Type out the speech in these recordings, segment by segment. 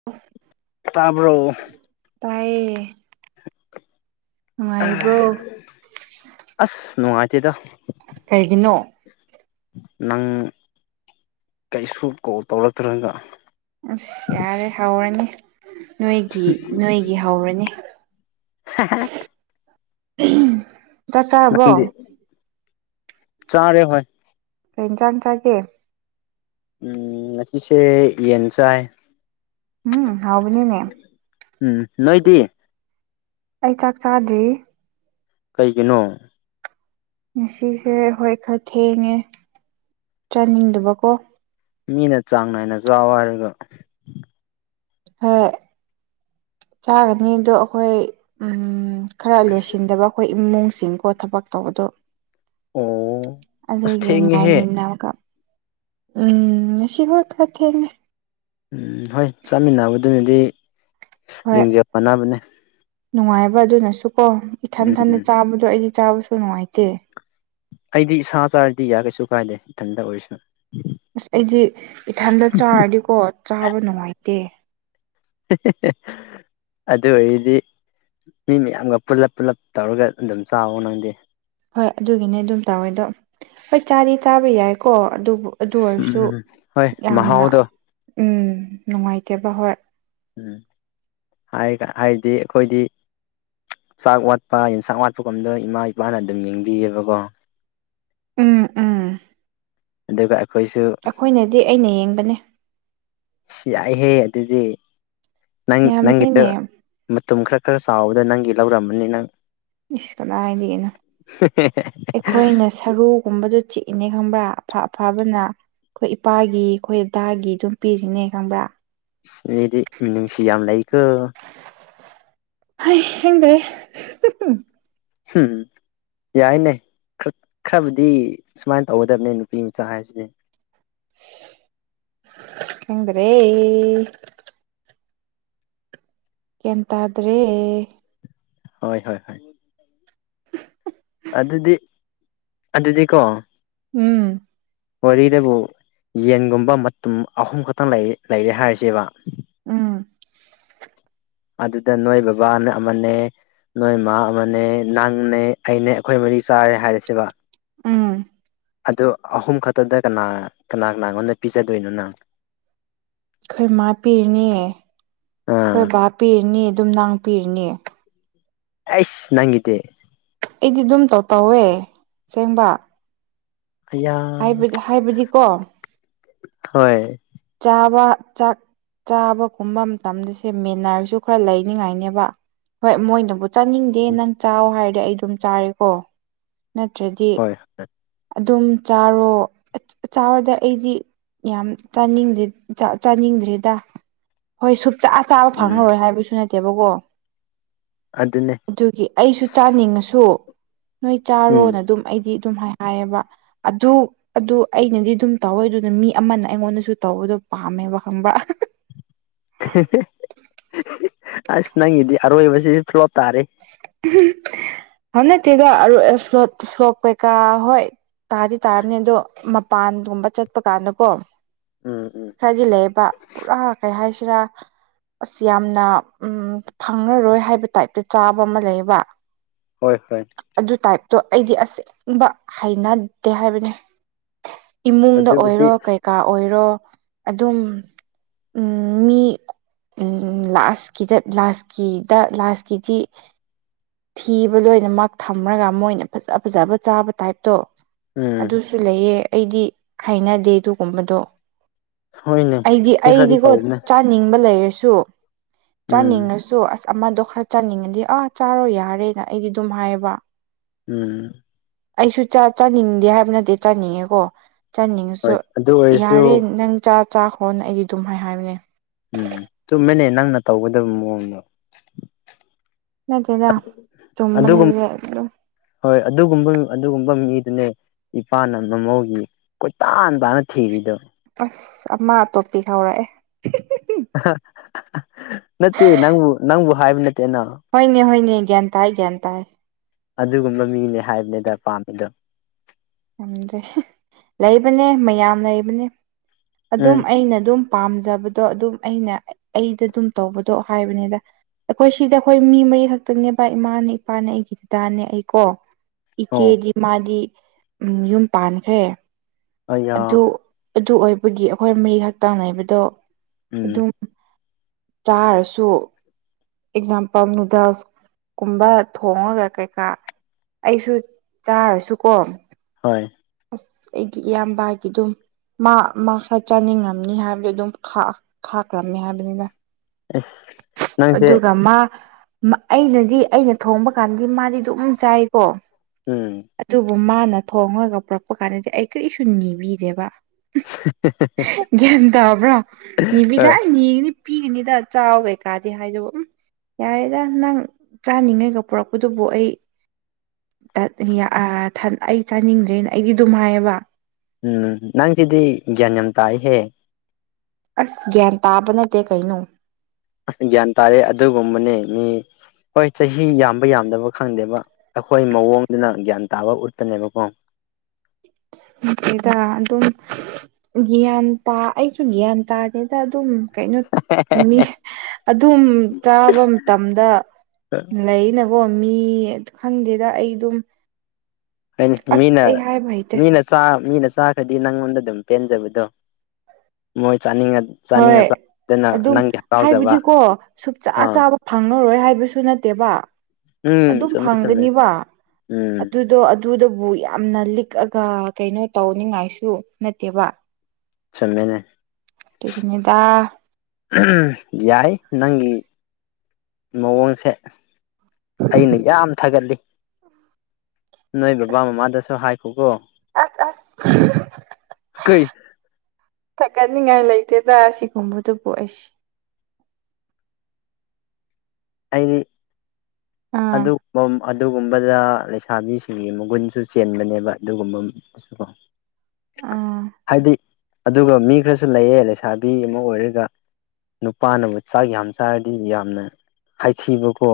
[inaudible] ꯇꯥꯕꯔꯣ ꯇꯥꯏꯌꯦ ꯅꯨꯡꯉꯥꯏꯔꯤꯕ꯭ꯔꯣ ꯑꯁ ꯅꯨꯡ ꯉꯥꯏꯇꯦꯗ ꯀꯩꯒꯤꯅꯣ ꯅꯪ ꯀꯩꯁꯨ ꯀꯣꯜ ꯇꯧꯔꯛꯇ꯭ꯔꯒ ꯑꯁ ꯌꯥꯔꯦ ꯍꯧꯔꯅꯤ ꯅꯣꯏꯒꯤ ꯅꯣꯏꯒꯤ ꯍꯧꯔꯅꯤ ꯆꯥꯛ ꯆꯥꯔꯕꯣ ꯅꯪꯗꯤ ꯆꯥꯔꯦ ꯍꯣꯏ ꯀ ꯏꯟ ꯆꯥꯡ ꯆꯥꯒꯦ ꯎꯝ ꯉꯁꯤꯁꯦ ꯌꯦꯟ ꯆꯥꯏ ꯎꯝ ꯍꯥꯎꯕꯅꯤꯅꯦ ꯎꯝ ꯅꯣꯏꯗꯤ ꯑꯩ ꯆꯥꯛ ꯆꯥꯗ꯭ꯔꯤ ꯀꯩꯒꯤꯅꯣ ꯉꯁꯤꯁꯦ ꯍꯣꯏ ꯈꯔ ꯊꯦꯡꯉꯦ ꯆꯥꯅꯤꯡꯗꯕꯀꯣ ꯃꯤꯅ ꯆꯥꯡ ꯅꯥꯏꯅ ꯆꯥꯎꯋ ꯍꯥꯏꯔꯒ ꯍꯣꯏ ꯆꯥꯒꯅꯤ ꯑꯗꯣ ꯑꯩꯈꯣꯏ ꯎꯝ ꯈꯔ ꯂꯣꯏꯁꯤꯟꯗꯕ ꯑꯩꯈꯣꯏ ꯏꯃꯨꯡꯁꯤꯡꯀꯣ ꯊꯕꯛ ꯇꯧꯕꯗꯣ ꯑꯣ ꯑꯁ ꯑꯗꯨꯒꯤ ꯊꯦꯡꯉꯦꯍꯦ ꯉꯥꯏꯃꯤꯟꯅꯔꯒ ꯎꯝ ꯉꯁꯤ ꯍꯣꯏ ꯈ ꯊꯦꯡ ꯎꯝ ꯍꯣꯏ ꯆꯠꯃꯤꯟꯅꯕꯗꯨꯅꯗꯤ ꯍꯣꯏ ꯂꯤꯡꯖꯦꯜ ꯃꯅꯕꯅꯦ ꯅꯨꯡꯉꯥꯏꯕ ꯑꯗꯨꯅꯁꯨ ꯀꯣ ꯏꯊꯟ ꯊꯟꯗ ꯎꯝ ꯆꯥꯕꯗꯣ ꯑꯩꯗꯤ ꯆꯥꯕꯁꯨ ꯅꯨꯡꯉꯥꯏꯇꯦ ꯑꯩꯗꯤ ꯁꯥ ꯆꯥꯔꯁꯨ ꯌꯥꯢ ꯀꯩꯁꯨ ꯀꯥꯏꯗꯦ ꯏꯊꯟꯇ ꯑꯣꯏꯔꯁꯨ ꯑꯁ ꯑꯩꯗꯤ ꯏꯊꯟꯇ ꯆꯥꯔꯗꯤꯀꯣ ꯆꯥꯕ ꯅꯨꯡꯉꯥꯏꯇꯦ ꯍꯦ ꯍꯦ ꯍꯦ ꯑꯗꯨ ꯑꯣꯏꯔꯗꯤ ꯃꯤ ꯃꯌꯥꯝꯒ ꯄꯨꯜꯂꯞ ꯄꯨꯜꯂꯞ ꯇꯧꯔꯒ ꯑꯗꯨꯝ ꯆꯥꯎꯋꯣ ꯅꯪꯗꯦ ꯍꯣꯏ ꯑꯗꯨꯒꯤꯅꯦ ꯑꯗꯨꯝ ꯇꯧꯋꯦ ꯑꯗꯣ ꯍꯣꯏ ꯆꯥꯗꯤ ꯆꯥꯕ ꯌꯥꯏꯀꯣ ꯑꯗꯨꯕꯨ ꯑꯗꯨ ꯎꯝ ꯑꯣꯏꯔꯁꯨ ꯍꯣꯏ ꯌꯥꯝꯅ ꯃꯍꯥꯎꯗꯣ ꯅꯨꯡꯉꯥꯏꯇꯦꯕ ꯍꯣꯏ ꯎꯝ ꯍꯥꯏ ꯍꯥꯏꯗꯤ ꯑꯩꯈꯣꯏꯗꯤ ꯆꯥꯛ ꯋꯥꯠꯄ ꯌꯦꯟꯁꯥꯡ ꯋꯥꯠꯄꯒꯨꯝꯕꯗ ꯏꯃꯥ ꯏꯄꯥꯅ ꯑꯗꯨꯝ ꯌꯦꯡꯕꯤꯌꯦꯕꯀꯣ ꯎꯝ ꯎꯝ ꯑꯗꯨꯒ ꯑꯩꯈꯣꯏꯁꯨ ꯑꯩꯈꯣꯏꯅꯗꯤ ꯑꯩꯅ ꯌꯦꯡꯕꯅꯦ ꯌꯥꯏꯍꯦ ꯑꯗꯨꯗꯤ ꯅꯪ ꯅꯪꯒꯤꯇ ꯌꯥꯝꯕꯅꯤꯅꯦ ꯃꯇꯝ ꯈꯔ ꯈꯔ ꯆꯥꯎꯕꯗ ꯅꯪꯒꯤ ꯂꯧꯔꯝꯃꯅꯤ ꯅꯪ ꯏꯁ ꯀꯗꯥꯏꯗꯒꯤꯅꯣ ꯍꯦ ꯍꯦ ꯍꯦ ꯑꯩꯈꯣꯏꯅ ꯁꯔꯨꯒꯨꯝꯕꯗ ꯆꯤꯛꯏꯅꯦ ꯈꯪꯕ꯭ꯔꯥ ꯑꯐ ꯑꯐꯕꯅ ꯑꯩꯈꯣꯏ ꯏꯄꯥꯒꯤ ꯑꯩꯈꯣꯏ ꯑꯗꯥꯒꯤ ꯑꯗꯨꯝ ꯄꯤꯔꯤꯁꯤꯅꯦ ꯈꯪꯕ꯭ꯔꯥ ꯁꯤꯗꯤ ꯃꯤꯅꯨꯡꯁꯤ ꯌꯥꯝ ꯂꯩꯀꯣ ꯍꯩ ꯍꯦꯡꯗꯦ ꯍꯝ ꯌꯥꯏꯅꯦ ꯈꯔꯕꯨꯗꯤ ꯁꯨꯃꯥꯏꯅ ꯇꯧꯒꯗꯕꯅꯦ ꯅꯨꯄꯤ ꯃꯆꯥ ꯍꯥꯏꯕꯁꯤꯗꯤ ꯈꯪꯗ꯭ꯔꯦ ꯒ꯭ꯌꯥꯟ ꯇꯥꯗ꯭ꯔꯦ ꯍꯣꯏ ꯍꯣꯏ ꯍꯣꯏ ꯑꯗꯨꯗꯤ ꯑꯗꯨꯗꯤꯀꯣ ꯎꯝ ꯋꯥꯔꯤꯗꯕꯨ ꯌꯦꯟꯒꯨꯝꯕ ꯃꯇꯨꯝ ꯑꯍꯨꯝ ꯈꯛꯇꯪ ꯂꯩꯔꯦ ꯍꯥꯏꯔꯁꯦꯕ ꯎꯝ ꯑꯗꯨꯗ ꯅꯣꯏ ꯕꯕꯥꯅ ꯑꯃꯅꯦ ꯅꯣꯏ ꯏꯃ ꯑꯃꯅꯦ ꯅꯪꯅꯦ ꯑꯩꯅꯦ ꯑꯩꯈꯣꯏ ꯃꯔꯤ ꯆꯥꯔꯦ ꯍꯥꯏꯔꯁꯦꯕ ꯎꯝ ꯑꯗꯨ ꯑꯍꯨꯝ ꯈꯛꯇꯗ ꯀꯅꯥ ꯀꯅꯥ ꯀꯅꯥꯉꯣꯟꯗ ꯄꯤꯖꯗꯣꯏꯅꯣ ꯅꯪ ꯑꯩꯈꯣꯏ ꯏꯃꯥ ꯄꯤꯔꯅꯦ ꯑꯩꯈꯣꯏ ꯑꯥ ꯕꯥ ꯄꯤꯔꯅꯤ ꯑꯗꯨꯝ ꯅꯪ ꯄꯤꯔꯅꯦ ꯑꯁ ꯅꯪꯒꯤꯗꯤ ꯑꯩꯗꯤ ꯑꯗꯨꯝ ꯇꯧ ꯇꯧꯋꯦ ꯁꯦꯡꯕ ꯑꯌꯥ ꯍꯥꯏꯕꯗꯤ ꯍꯥꯏꯕꯗꯤꯀꯣ ꯍꯣꯏ ꯆꯥꯕ ꯆꯥꯛ ꯆꯥꯕ ꯀꯨꯝꯕ ꯃꯇꯝꯗꯁꯦ ꯃꯦꯟꯅꯔꯁꯨ ꯈꯔ ꯂꯩꯅꯤꯉꯥꯏꯅꯦꯕ ꯍꯣꯏ ꯃꯣꯏꯅꯕꯨ ꯆꯥꯅꯤꯡꯗꯦ ꯅꯪ ꯆꯥꯎ ꯍꯥꯏꯔꯗꯤ ꯑꯩ ꯑꯗꯨꯝ ꯆꯥꯔꯦꯀꯣ ꯅꯠꯇ꯭ꯔꯗꯤ [unintelligible] ꯑꯗꯨꯝ ꯆꯥꯔꯣ ꯆꯥꯔꯣꯗ ꯑꯩꯗꯤ ꯌꯥꯝ ꯆꯥꯅꯤꯡꯗꯦ ꯆꯥꯅꯤꯡꯗ꯭ꯔꯤꯗ ꯍꯣꯏ ꯁꯨꯡꯆꯥꯥ ꯆꯥꯕ ꯎꯝ ꯐꯪꯉꯔꯣꯏ ꯍꯥꯏꯕꯁꯨ ꯅꯠꯇꯦꯕꯀꯣ ꯑꯗꯨꯅꯦ ꯑꯗꯨꯒꯤ ꯑꯩꯁꯨ ꯆꯥꯅꯤꯡꯉꯁꯨ ꯅꯣꯏ ꯆꯥꯔꯣꯅ ꯎꯝ ꯑꯗꯨꯝ ꯑꯩꯗꯤ ꯑꯗꯨꯝ ꯍꯥꯏ ꯍꯥꯏꯌꯦꯕ ꯑꯗꯨ ꯑꯗꯨ ꯑꯩꯅꯗꯤ ꯑꯗꯨꯝ ꯇꯧꯋꯦ ꯑꯗꯨꯅ ꯃꯤ ꯑꯃꯅ ꯑꯩꯉꯣꯟꯗꯁꯨ ꯇꯧꯕꯗꯣ ꯄꯥꯝꯃꯦꯕ ꯈꯪꯕ꯭ꯔ ꯑꯁ ꯅꯪꯒꯤꯗꯤ ꯑꯔꯣꯏꯕꯁꯤ ꯐ꯭ꯂꯣꯞ ꯇꯥꯔꯦ ꯅꯠꯇꯦꯗ ꯑꯔꯣꯏ ꯐꯣꯠ ꯐꯣꯞ ꯀꯩꯀ ꯍꯣꯏ ꯇꯥꯗꯤ ꯇꯥꯔꯝꯅꯤ ꯑꯗꯣ ꯃꯄꯥꯟꯒꯨꯝꯕ ꯆꯠꯄ ꯀꯥꯟꯗꯀꯣ ꯎꯝ ꯎꯝ ꯈꯔꯗꯤ ꯂꯩꯌꯦꯕ ꯄꯨꯔꯥ ꯀꯩ ꯍꯥꯏꯁꯤꯔꯥ ꯑꯁ ꯌꯥꯝꯅ ꯐꯪꯉꯔꯣꯏ ꯍꯥꯏꯕ ꯇꯥꯏꯞꯇ ꯆꯥꯕ ꯑꯃ ꯂꯩꯌꯦꯕ ꯍꯣꯏ ꯍꯣꯏ ꯑꯗꯨ ꯇꯥꯏꯞꯇꯣ ꯑꯩꯗꯤ ꯑꯁꯦꯡꯕ ꯍꯩꯅꯗꯦ ꯍꯥꯏꯕꯅꯤ ꯏꯃꯨꯡꯗ ꯑꯗꯨꯕꯨꯗꯤ ꯑꯣꯏꯔꯣ ꯀꯩꯀꯥ ꯑꯣꯏꯔꯣ ꯑꯗꯨꯝ ꯃꯤ ꯂꯥꯁꯀꯤꯗ ꯂꯥꯁꯀꯤꯗ ꯂꯥꯁꯀꯤꯗꯤ ꯊꯤꯕ ꯂꯣꯏꯅꯃꯛ ꯊꯝꯃꯒ ꯃꯣꯏꯅ ꯐꯖ ꯐꯖꯕ ꯆꯥꯕ ꯇꯥꯏꯞꯇꯣ ꯎꯝ ꯑꯗꯨꯁꯨ ꯂꯩꯌꯦ ꯑꯩꯗꯤ ꯍꯥꯏꯅꯗꯦ ꯑꯗꯨꯒꯨꯝꯕꯗꯣ ꯍꯣꯏꯅꯦ ꯑꯩꯗꯤ ꯃꯤ ꯈꯔꯗꯤ ꯑꯩꯗꯤꯀꯣ ꯆ ꯇꯧꯕꯅꯦ ꯆꯥꯅꯤꯡꯕ ꯂꯩꯔꯁꯨ ꯎꯝ ꯆꯥꯅꯤꯡꯉꯁꯨ ꯑꯁ ꯑꯃꯗꯣ ꯈꯔ ꯆꯥꯅꯤꯡꯉꯗꯤ ꯑꯥ ꯆꯥꯔꯣ ꯌꯥꯔꯦꯅ ꯑꯩꯗꯤ ꯑꯗꯨꯝ ꯍꯥꯏꯕ ꯎꯝ ꯑꯩꯁꯨ ꯆꯥꯅꯤꯡꯗꯦ ꯍꯥꯏꯕ ꯅꯠꯇꯦ ꯆꯥꯅꯤꯡꯉꯦꯀꯣ ꯆꯥꯅꯤꯡꯉꯁꯨ ꯍꯣꯏ ꯑꯗꯨ ꯑꯣꯏꯔꯁꯨ ꯌꯥꯔꯦ ꯅꯪ ꯆꯥ ꯆꯥꯈ꯭ꯔꯣꯅ ꯑꯩꯗꯤ ꯑꯗꯨꯝ ꯍꯥꯏ ꯍꯥꯏꯕꯅꯦ ꯎꯝ ꯆꯨꯝꯃꯦꯅꯦ ꯅꯪꯅ ꯇꯧꯒꯗꯕ ꯃꯑꯣꯡꯗꯣ ꯅꯠꯇꯗ ꯆꯨꯝꯕꯅ ꯑꯗꯨꯒꯨꯝ ꯍꯣꯏ ꯑꯗꯨꯒꯨꯝꯕ ꯑꯗꯨꯒꯨꯝꯕ ꯃꯤꯗꯨꯅꯦ ꯏꯄꯥꯅ ꯃꯃꯧꯒꯤ ꯀꯣꯏꯇꯥꯟ ꯇꯥꯅ ꯊꯔꯤꯗꯣ ꯑꯁ ꯑꯃꯥ ꯑꯇꯣꯞꯄꯤ ꯍꯧꯥꯎꯔꯛꯑꯦ ꯅꯠꯇꯦ ꯅꯪꯕꯨ ꯅꯪꯕꯨ ꯍꯥꯏꯕ ꯅꯠꯇꯦꯅꯣ ꯍꯣꯏꯅꯦ ꯍꯣꯏꯅꯦ ꯭ꯌꯥꯟ ꯇꯥꯏ ꯭ꯌꯥꯟ ꯇꯥꯏ ꯑꯗꯨꯒꯨꯝꯕ ꯃꯤꯅꯦ ꯍꯥꯏꯕꯅꯤꯗ ꯄꯥꯝꯃꯤꯗꯣ ꯌꯥꯝꯗ꯭ꯔꯦ ꯂꯩꯕꯅꯦ ꯃꯌꯥꯝ ꯂꯩꯕꯅꯦ ꯑꯗꯨꯝ ꯎꯝ ꯑꯩꯅ ꯑꯗꯨꯝ ꯄꯥꯝꯖꯕꯗꯣ ꯑꯗꯨꯝ ꯑꯩꯅ ꯑꯩꯗ ꯑꯗꯨꯝ ꯇꯧꯕꯗꯣ ꯍꯥꯏꯕꯅꯤꯗ ꯑꯩꯈꯣꯏ ꯁꯤꯗ ꯑꯩꯈꯣꯏ ꯃꯤ ꯃꯔꯤ ꯈꯛꯇꯪꯅꯦ ꯕꯥ ꯏꯃꯥꯅꯦ ꯏꯄꯥꯅꯦ ꯑꯩꯒꯤ ꯗꯗꯥꯅꯦ ꯑꯩꯀꯣ ꯑꯣ ꯏꯆꯦꯗꯤ ꯃꯥꯗꯤ ꯌꯨꯝ ꯄꯥꯟꯈ꯭ꯔꯦ ꯑꯩꯌꯥ ꯑꯗꯨ ꯑꯗꯨ ꯑꯣꯏꯕꯒꯤ ꯑꯩꯈꯣꯏ ꯃꯔꯤ ꯍꯛꯛꯇꯥꯡꯅꯥꯏꯕꯗꯣ ꯎꯝ ꯑꯗꯨꯝ ꯆꯥꯔꯁꯨ ꯑꯦꯛꯖꯥꯝꯄꯜ ꯅꯨꯗꯜꯁ ꯀꯨꯝꯕ ꯊꯣꯡꯉꯒ ꯀꯩꯀꯥ ꯑꯩꯁꯨ ꯆꯥꯔꯁꯨꯀꯣ ꯍꯣꯏ ꯑꯁ ꯑꯩꯒꯤ ꯏꯌꯥꯝꯕꯒꯤꯗꯨꯝ ꯃꯥ ꯃꯥ ꯈꯔ ꯆꯥꯅꯤꯡꯉꯅꯤ ꯍꯥꯏꯕꯗꯨ ꯑꯗꯨꯝ ꯈꯥꯛꯈ꯭ꯔꯕꯅꯤ ꯍꯥꯏꯕꯅꯤꯅ ꯑꯁ ꯅꯪꯁꯦ ꯑꯗꯨꯒ ꯃꯥ ꯑꯩꯅꯗꯤ ꯑꯩꯅ ꯊꯣꯡꯕ ꯀꯥꯟꯗꯤ ꯃꯥꯗꯤ ꯑꯗꯨꯝ ꯆꯥꯏꯀꯣ ꯎꯝ ꯑꯗꯨꯕꯨ ꯃꯥꯅ ꯊꯣꯡꯉꯒ ꯄꯨꯔꯛꯄ ꯀꯥꯟꯗꯗꯤ ꯑꯩ ꯀꯔꯤꯁꯨ ꯅꯤꯕꯤꯅꯦꯦꯕ ꯒ꯭ꯌꯥꯟ ꯇꯥꯕ꯭ꯔꯣ ꯅꯤꯕꯤꯗ ꯍꯣꯏ ꯅꯤꯒꯅꯤ ꯄꯤꯒꯅꯤꯗ ꯆꯥꯎ ꯀꯩꯀꯥꯗꯤ ꯍꯥꯏꯗꯕ ꯎ ꯌꯥꯔꯦꯗ ꯅꯪ ꯆꯥꯅꯤꯡꯉꯩꯒ ꯄꯨꯔꯛꯄꯗꯨꯕꯨ ꯑꯩ ꯑꯩ ꯆꯥꯅꯤꯡꯗ꯭ꯔꯦꯅ ꯑꯩꯒꯤ ꯉꯥꯏꯌꯦꯕ ꯎꯝ ꯅꯪꯁꯤꯗꯤ ꯒ꯭ꯌꯥꯟ ꯌꯥꯝ ꯇꯥꯛꯏꯍꯦ ꯑꯁ ꯒ꯭ꯌꯥꯟ ꯇꯥꯕ ꯅꯠꯇꯦ ꯀꯩꯅꯣ ꯒ꯭ꯌꯥꯟ ꯇꯥꯔꯦ ꯑꯗꯨꯒꯨꯝꯕꯅꯦ ꯃꯤ ꯍꯣꯏ ꯆꯍꯤ ꯌꯥꯝꯕ ꯌꯥꯝꯗꯕ ꯈꯪꯗꯦꯕ ꯑꯩꯈꯣꯏ ꯃꯑꯣꯡꯗꯨꯅ ꯒ꯭ꯌꯥꯟ ꯇꯥꯕ ꯎꯠꯄꯅꯦꯕꯀꯣ ꯦꯗ ꯑꯗꯨꯝ ꯒ꯭ꯌꯥꯟ ꯇꯥ ꯑꯩꯁꯨ ꯒ꯭ꯌꯥꯟ ꯇꯥꯅꯤꯗ ꯑꯗꯨꯝ ꯀꯩꯅꯣ ꯃꯤ ꯑꯗꯨꯝ ꯆꯥꯕ ꯃꯇꯝꯗ ꯂꯩꯅ ꯑꯣꯣ ꯃꯤ ꯈꯪꯗꯦꯗ ꯑꯩ ꯑꯗꯨꯝ ꯑꯁ ꯃꯤꯅ ꯑꯩ ꯍꯥꯏꯕ ꯍꯩꯇꯦ ꯃꯤꯅ ꯆꯥ ꯃꯤꯅ ꯆꯥꯈ꯭ꯔꯗꯤ ꯅꯪꯉꯣꯟꯗ ꯑꯗꯨꯝ ꯄꯦꯟꯖꯕꯗꯣ ꯃꯣꯏ ꯆꯥꯅꯤꯡꯉ ꯆꯥꯅꯤꯡꯉ ꯍꯣꯏ ꯆꯥꯗꯅ ꯑꯗꯨꯝ ꯅꯪꯒꯤ ꯍꯔꯥꯎꯖꯕ ꯍꯥꯏꯕꯗꯤꯀꯣ ꯁꯨꯡ ꯆꯥ ꯑꯥ ꯆꯥꯕ ꯐꯪꯂꯉꯔꯣꯏ ꯍꯥꯏꯕꯁꯨ ꯅꯠꯇꯦꯕ ꯎꯝ ꯑꯗꯨꯝ ꯆꯨꯝꯃꯦ ꯆꯨꯝꯃꯦ ꯐꯪꯒꯅꯤꯕ ꯎꯝ ꯑꯗꯨꯗꯣ ꯑꯗꯨꯗꯕꯨ ꯌꯥꯝꯅ ꯂꯤꯛꯑꯒ ꯀꯩꯅꯣ ꯇꯧꯅꯤꯡꯉꯥꯏꯁꯨ ꯅꯠꯇꯦꯕ ꯆꯟꯃꯦꯅꯦ ꯑꯗꯨꯔꯤꯅꯦꯗ ꯌꯥꯏ ꯅꯪꯒꯤ ꯃꯑꯣꯡꯁꯦ ꯑꯩꯅ ꯌꯥꯝ ꯊꯥꯒꯠꯂꯤ ꯅꯣꯏ ꯕꯕꯥ ꯑꯁ ꯃꯃꯥꯗꯁꯨ ꯍꯥꯏꯈꯣꯀꯣ ꯑꯁ ꯑꯁ ꯀꯩ ꯊꯥꯒꯠꯅꯤꯡꯉꯥꯏ ꯂꯩꯇꯦꯗ ꯁꯤꯒꯨꯝꯕꯗꯨꯕꯨ ꯑꯩꯁꯦ ꯑꯩꯗꯤ ꯑꯥ ꯑꯗꯨ ꯑꯗꯨꯒꯨꯝꯕꯗ ꯂꯩꯁꯥꯕꯤꯁꯤꯡꯒꯤ ꯃꯒꯨꯟꯁꯨ ꯆꯦꯟꯕꯅꯦꯕ ꯑꯗꯨꯒꯨꯝꯕꯗꯁꯨ ꯀꯣ ꯑꯥ ꯍꯥꯏꯗꯤ ꯑꯗꯨꯒ ꯃꯤ ꯈꯔꯁꯨ ꯂꯩꯌꯦ ꯂꯩꯁꯥꯕꯤ ꯑꯃ ꯑꯣꯏꯔꯒ ꯅꯨꯄꯥꯅꯕꯨ ꯆꯥꯛ ꯌꯥꯝ ꯆꯥꯔꯗꯤ ꯌꯥꯝꯅ ꯍꯥꯏꯊꯤꯕꯀꯣ꯫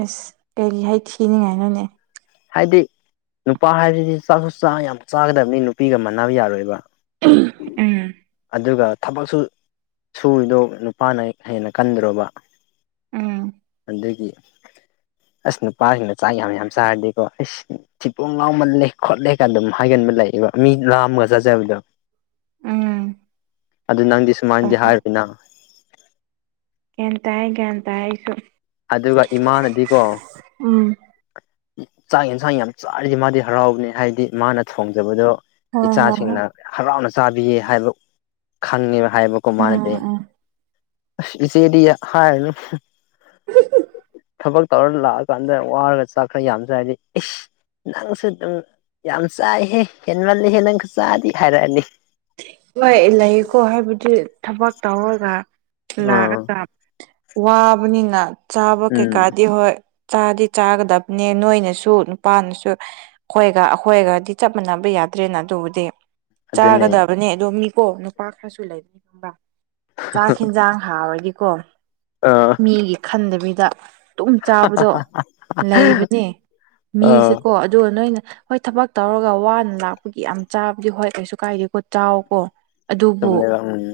ꯑꯁ ꯀꯩꯒꯤ ꯍꯥꯏꯊꯤꯅꯤꯡꯉꯥꯏꯅꯣꯅꯦ꯫ ꯍꯥꯏꯗꯤ ꯅꯨꯄꯥ ꯍꯥꯏꯕꯁꯤꯗꯤ ꯆꯥꯛꯁꯨ ꯆ ꯌꯥꯝ ꯆꯥꯒꯗꯕꯅꯤ ꯅꯨꯄꯤꯒ ꯃꯥꯟꯅꯕ ꯌꯥꯔꯣꯏꯕ꯫ ꯎꯝ ꯑꯗꯨꯒ_ _ ꯊꯕꯛꯁꯨ ꯁꯨꯔꯤꯗꯣ ꯅꯨꯄꯥꯅ ꯍꯦꯟꯅ ꯀꯟꯗ꯭ꯔꯣꯕ꯫ ꯎꯝ_ _ ꯑꯗꯨꯒꯤ ꯑꯁ ꯅꯨꯄꯥꯒꯤꯅ ꯆꯥꯛ ꯌꯥꯝ ꯌꯥꯝ ꯆꯥꯔꯗꯤ_ _ ꯀꯣ ꯏꯁ ꯊꯤꯕꯣꯡ ꯂꯥꯎꯃꯜꯂꯦ ꯈꯣꯠꯂꯦꯒ ꯑꯗꯨꯝ ꯍꯥꯏꯒꯟꯕ ꯂꯩꯌꯦꯕ ꯃꯤ ꯂꯥꯝꯃꯒ ꯆꯥꯖꯕꯗꯣ꯫ ꯎꯝ_ _ ꯑꯗꯨ ꯅꯪꯗꯤ ꯁꯨꯃꯥꯏꯅꯗꯤ ꯍꯣꯏ ꯍꯥꯏꯔꯤꯏꯅ꯫ ꯒ꯭ꯌꯥꯟ ꯇꯥꯏ ꯒ꯭ꯌꯥꯟ ꯇꯥꯏ ꯑꯩꯁꯨ꯫ ꯑꯗꯨꯒ ꯏꯃꯥꯅꯗꯤꯀꯣ_ _ ꯎꯝ ꯆꯥꯛ ꯌꯦꯟꯁꯥꯡ ꯌꯥꯝ ꯆꯥꯔꯤꯗꯤ ꯃꯥꯗꯤ ꯍꯔꯥꯎꯕꯅꯦ ꯍꯥꯏꯗꯤ ꯃꯥꯅ ꯊꯣꯡꯖꯕꯗꯣ_ _ ꯍꯣꯏ ꯍꯣꯏ ꯍꯣꯏ ꯏꯆꯥꯁꯤꯡꯅ ꯍꯔꯥꯎꯅ ꯆꯥꯕꯤꯌꯦ ꯍꯥꯏꯕ ꯈꯪꯉꯦꯕ꯫ ꯍꯥꯏꯕ ꯀꯣ ꯃꯥꯟꯅꯗꯤ ꯎꯝ ꯎꯝ ꯏꯆꯦꯗꯤ ꯍꯥꯏꯔꯅꯨ_ _ [unintelligible] ꯊꯕꯛ ꯇꯧꯔ ꯂꯥꯛꯑꯀꯥꯟꯗ ꯋꯥꯔꯒ ꯆꯥꯛ ꯈꯔ ꯌꯥꯝ ꯆꯥꯔꯗꯤ ꯏꯁ _ _ ꯅꯪꯁꯨ ꯑꯗꯨꯝ ꯌꯥꯝ ꯆꯥꯏꯍꯦ ꯍꯦꯟꯃꯜꯂꯤꯍꯦ ꯅꯪꯁꯨ ꯆꯥꯗꯤ ꯍꯥꯏꯔꯛꯑꯅꯤ꯫ ꯍꯣꯏ ꯂꯩꯌꯦꯀꯣ ꯍꯥꯏꯕꯗꯤ ꯊꯕꯛ ꯇꯧꯔꯒ꯫ ꯑꯥ ꯂꯥꯛꯑꯒ ꯋꯥꯕꯅꯤꯅ ꯆꯥꯕ ꯎꯝ ꯀꯩꯀꯥꯗꯤ ꯍꯣꯏ_ _ ꯆꯥꯗꯤ ꯆꯥꯒꯗꯕꯅꯦ ꯅꯣꯏꯅꯁꯨ ꯅꯨꯄꯥꯅꯁꯨ꯫ ꯈꯣꯏꯒ ꯑꯈꯣꯏꯒꯗꯤ ꯆꯞ ꯃꯥꯟꯅꯕ ꯌꯥꯗ꯭ꯔꯦꯅ ꯑꯗꯨꯕꯨꯗꯤ꯫ ꯑꯗꯨꯅꯦ ꯆꯥꯒꯗꯕꯅꯦ ꯑꯗꯣ ꯃꯤꯀꯣ ꯅꯨꯄꯥ ꯈꯔꯁꯨ ꯂꯩꯕꯅꯦꯕ __ ꯆꯥꯛ ꯌꯦꯟꯖꯥꯡ ꯍꯥꯎꯔꯗꯤꯀꯣ_ _ ꯑ_ _ ꯃꯤꯒꯤ ꯈꯟꯗꯕꯤꯗ ꯃꯤ_ _ ꯗꯨꯨꯝ ꯆꯥꯕꯗꯣ ꯂꯩꯕꯅꯦ ꯑꯥ ꯃꯤꯁꯦꯀꯣ ꯑꯗꯣ ꯅꯣꯏꯅ_ _ ꯍꯣꯏ ꯊꯕꯛ ꯇꯧꯔꯒ ꯋꯥꯅ ꯂꯥꯛꯄꯒꯤ ꯌꯥꯝ ꯆꯥꯕꯗꯤ ꯍꯣꯏ ꯀ꯭ꯕꯤꯁꯨ ꯀꯥꯏꯗꯦꯀꯣ ꯆꯥꯑꯣꯀꯣ꯫ ꯑꯗꯨꯕꯨ ꯆꯨꯝꯃꯦꯕ ꯎꯝ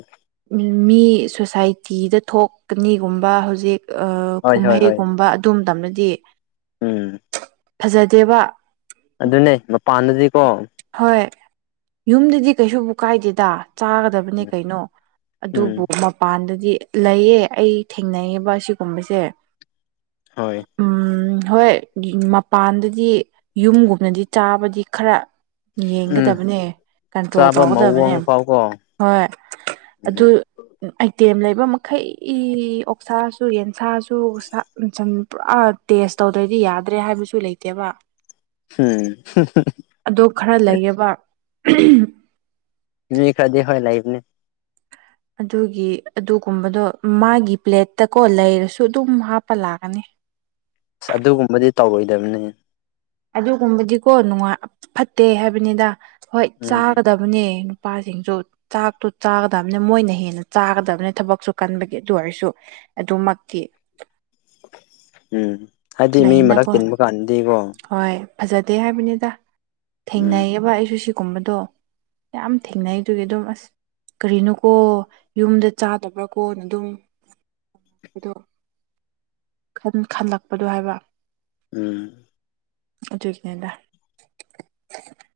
ꯝꯟ ꯃꯤ ꯁꯣꯁꯥꯏꯇꯤꯗ ꯊꯣꯛꯀꯅꯤꯒꯨꯝꯕ ꯍꯧꯖꯤꯛ_ _ ꯑ ꯍꯣꯏ ꯍꯣꯏ ꯀꯨꯝꯍꯩꯒꯨꯝꯕ ꯑꯗꯨꯝ ꯇꯝꯗꯗꯤ_ _ ꯎꯝ_ _ ꯐꯖꯗꯦꯕ꯫ ꯑꯗꯨꯅꯦ ꯃꯄꯥꯟꯗꯗꯤꯀꯣ_ _ ꯍꯣꯏ ꯌꯨꯝꯗꯨꯗꯤ ꯀꯩꯁꯨꯕꯨ ꯀꯥꯏꯗꯦꯗ ꯆꯥꯒꯗꯕ_ _ ꯑꯗꯨꯅꯤ ꯀꯩꯅꯣ ꯎꯝ ꯑꯗꯨꯕꯨ [unintelligible] ꯄꯥꯟꯗꯗꯤ ꯂꯩꯌꯦ ꯑꯩ ꯊꯦꯡꯅꯩꯌꯦꯕ ꯑꯁꯤꯒꯨꯝꯕꯁꯦ꯫ ꯍꯣꯏ꯫ ꯎꯝ ꯍꯣꯏ ꯃꯄꯥꯟꯗꯗꯤ ꯌꯨꯝꯒꯨꯝꯅꯗꯤ ꯆꯥꯕꯗꯤ ꯈꯔ ꯎꯝ ꯌꯦꯡꯒꯗꯕꯅꯦ ꯀꯟꯇ꯭ꯔꯣꯜ ꯆꯥꯕ ꯇꯧꯒꯗꯕꯅꯦ ꯃꯑꯣꯡ ꯐꯥꯎꯀꯣ ꯍꯣꯏ ꯎꯝ ꯑꯗꯨ ꯑꯝ ꯑꯥꯏꯇꯦꯝ ꯂꯩꯕ ꯃꯈꯩ ꯑꯣꯛꯁꯥꯁꯨ ꯌꯦꯟꯁꯥꯁꯨ ꯁꯥ ꯁꯟ ꯄꯨꯔꯥ ꯇꯦꯁ ꯇꯧꯗ꯭ꯔꯗꯤ ꯌꯥꯗ꯭ꯔꯦ ꯍꯥꯏꯕꯁꯨ ꯂꯩꯇꯦꯕ ꯍꯝ [unintelligible] ꯑꯗꯣ ꯈꯔ ꯂꯩꯌꯦꯕ ꯑꯝ ꯑꯝ ꯫ ꯃꯤ ꯈ꯭ꯔꯗꯤ ꯍꯣꯏ ꯂꯩꯕꯅꯦ꯫ ꯑꯗꯨꯒꯤ ꯑꯗꯨꯒꯨꯝꯕꯗꯣ ꯃꯥꯒꯤ ꯄ꯭ꯂꯦꯠꯇꯀꯣ ꯂꯩꯔꯁꯨ ꯑꯗꯨꯝ ꯍꯥꯞꯄ ꯂꯥꯛꯀꯅꯤ꯫ ꯑꯁ ꯑꯗꯨꯒꯨꯝꯕꯗꯤ ꯇꯧꯔꯣꯏꯗꯕꯅꯦꯍꯦ ꯑꯗꯨꯒꯨꯝꯕꯗꯤꯀꯣ ꯅꯨꯡꯉꯥꯏ ꯐꯠꯇꯦ ꯍꯥꯏꯕꯅꯤꯗ ꯍꯣꯏ ꯎꯝ ꯆꯥꯒꯗꯕ ꯑꯗꯨꯅꯦ ꯅꯨꯄꯥꯁꯤꯡꯁꯨ ꯆꯥꯛꯇꯨ ꯆꯥꯒꯗꯕꯅꯦ ꯃꯣꯏꯅ ꯍꯦꯟꯅ ꯆꯥꯒꯗꯕꯅꯦ ꯊꯕꯛꯁꯨ ꯀꯟꯕꯒꯤ ꯑꯗꯨ ꯑꯣꯏꯔꯁꯨ ꯑꯗꯨꯃꯛꯀꯤ ꯎꯝ ꯍꯥꯏꯗꯤ ꯃꯤ ꯃꯔꯛ ꯂꯩꯅꯀꯣ ꯇꯤꯟꯕ ꯀꯥꯟꯗꯗꯤꯀꯣ ꯍꯣꯏ ꯐꯖꯗꯦ ꯍꯥꯏꯕꯅꯤꯗ ꯎꯝ ꯊꯦꯡꯅꯩꯌꯦꯑꯕ ꯑꯩꯁꯨ ꯁꯤꯒꯨꯝꯕꯗꯣ ꯌꯥꯝ ꯊꯦꯡꯅꯩ ꯑꯗꯨꯒꯤ ꯑꯗꯨꯝ ꯑꯁ ꯀꯔꯤꯅꯣꯀꯣ ꯌꯨꯝꯗ ꯆꯥꯗꯕ꯭ꯔꯥ ꯀꯣꯅ ꯑꯗꯨꯝ ꯗꯣ ꯈꯜꯂꯛꯄꯗꯣ ꯍꯥꯏꯕ ꯎꯝ ꯆ ꯀꯦꯗ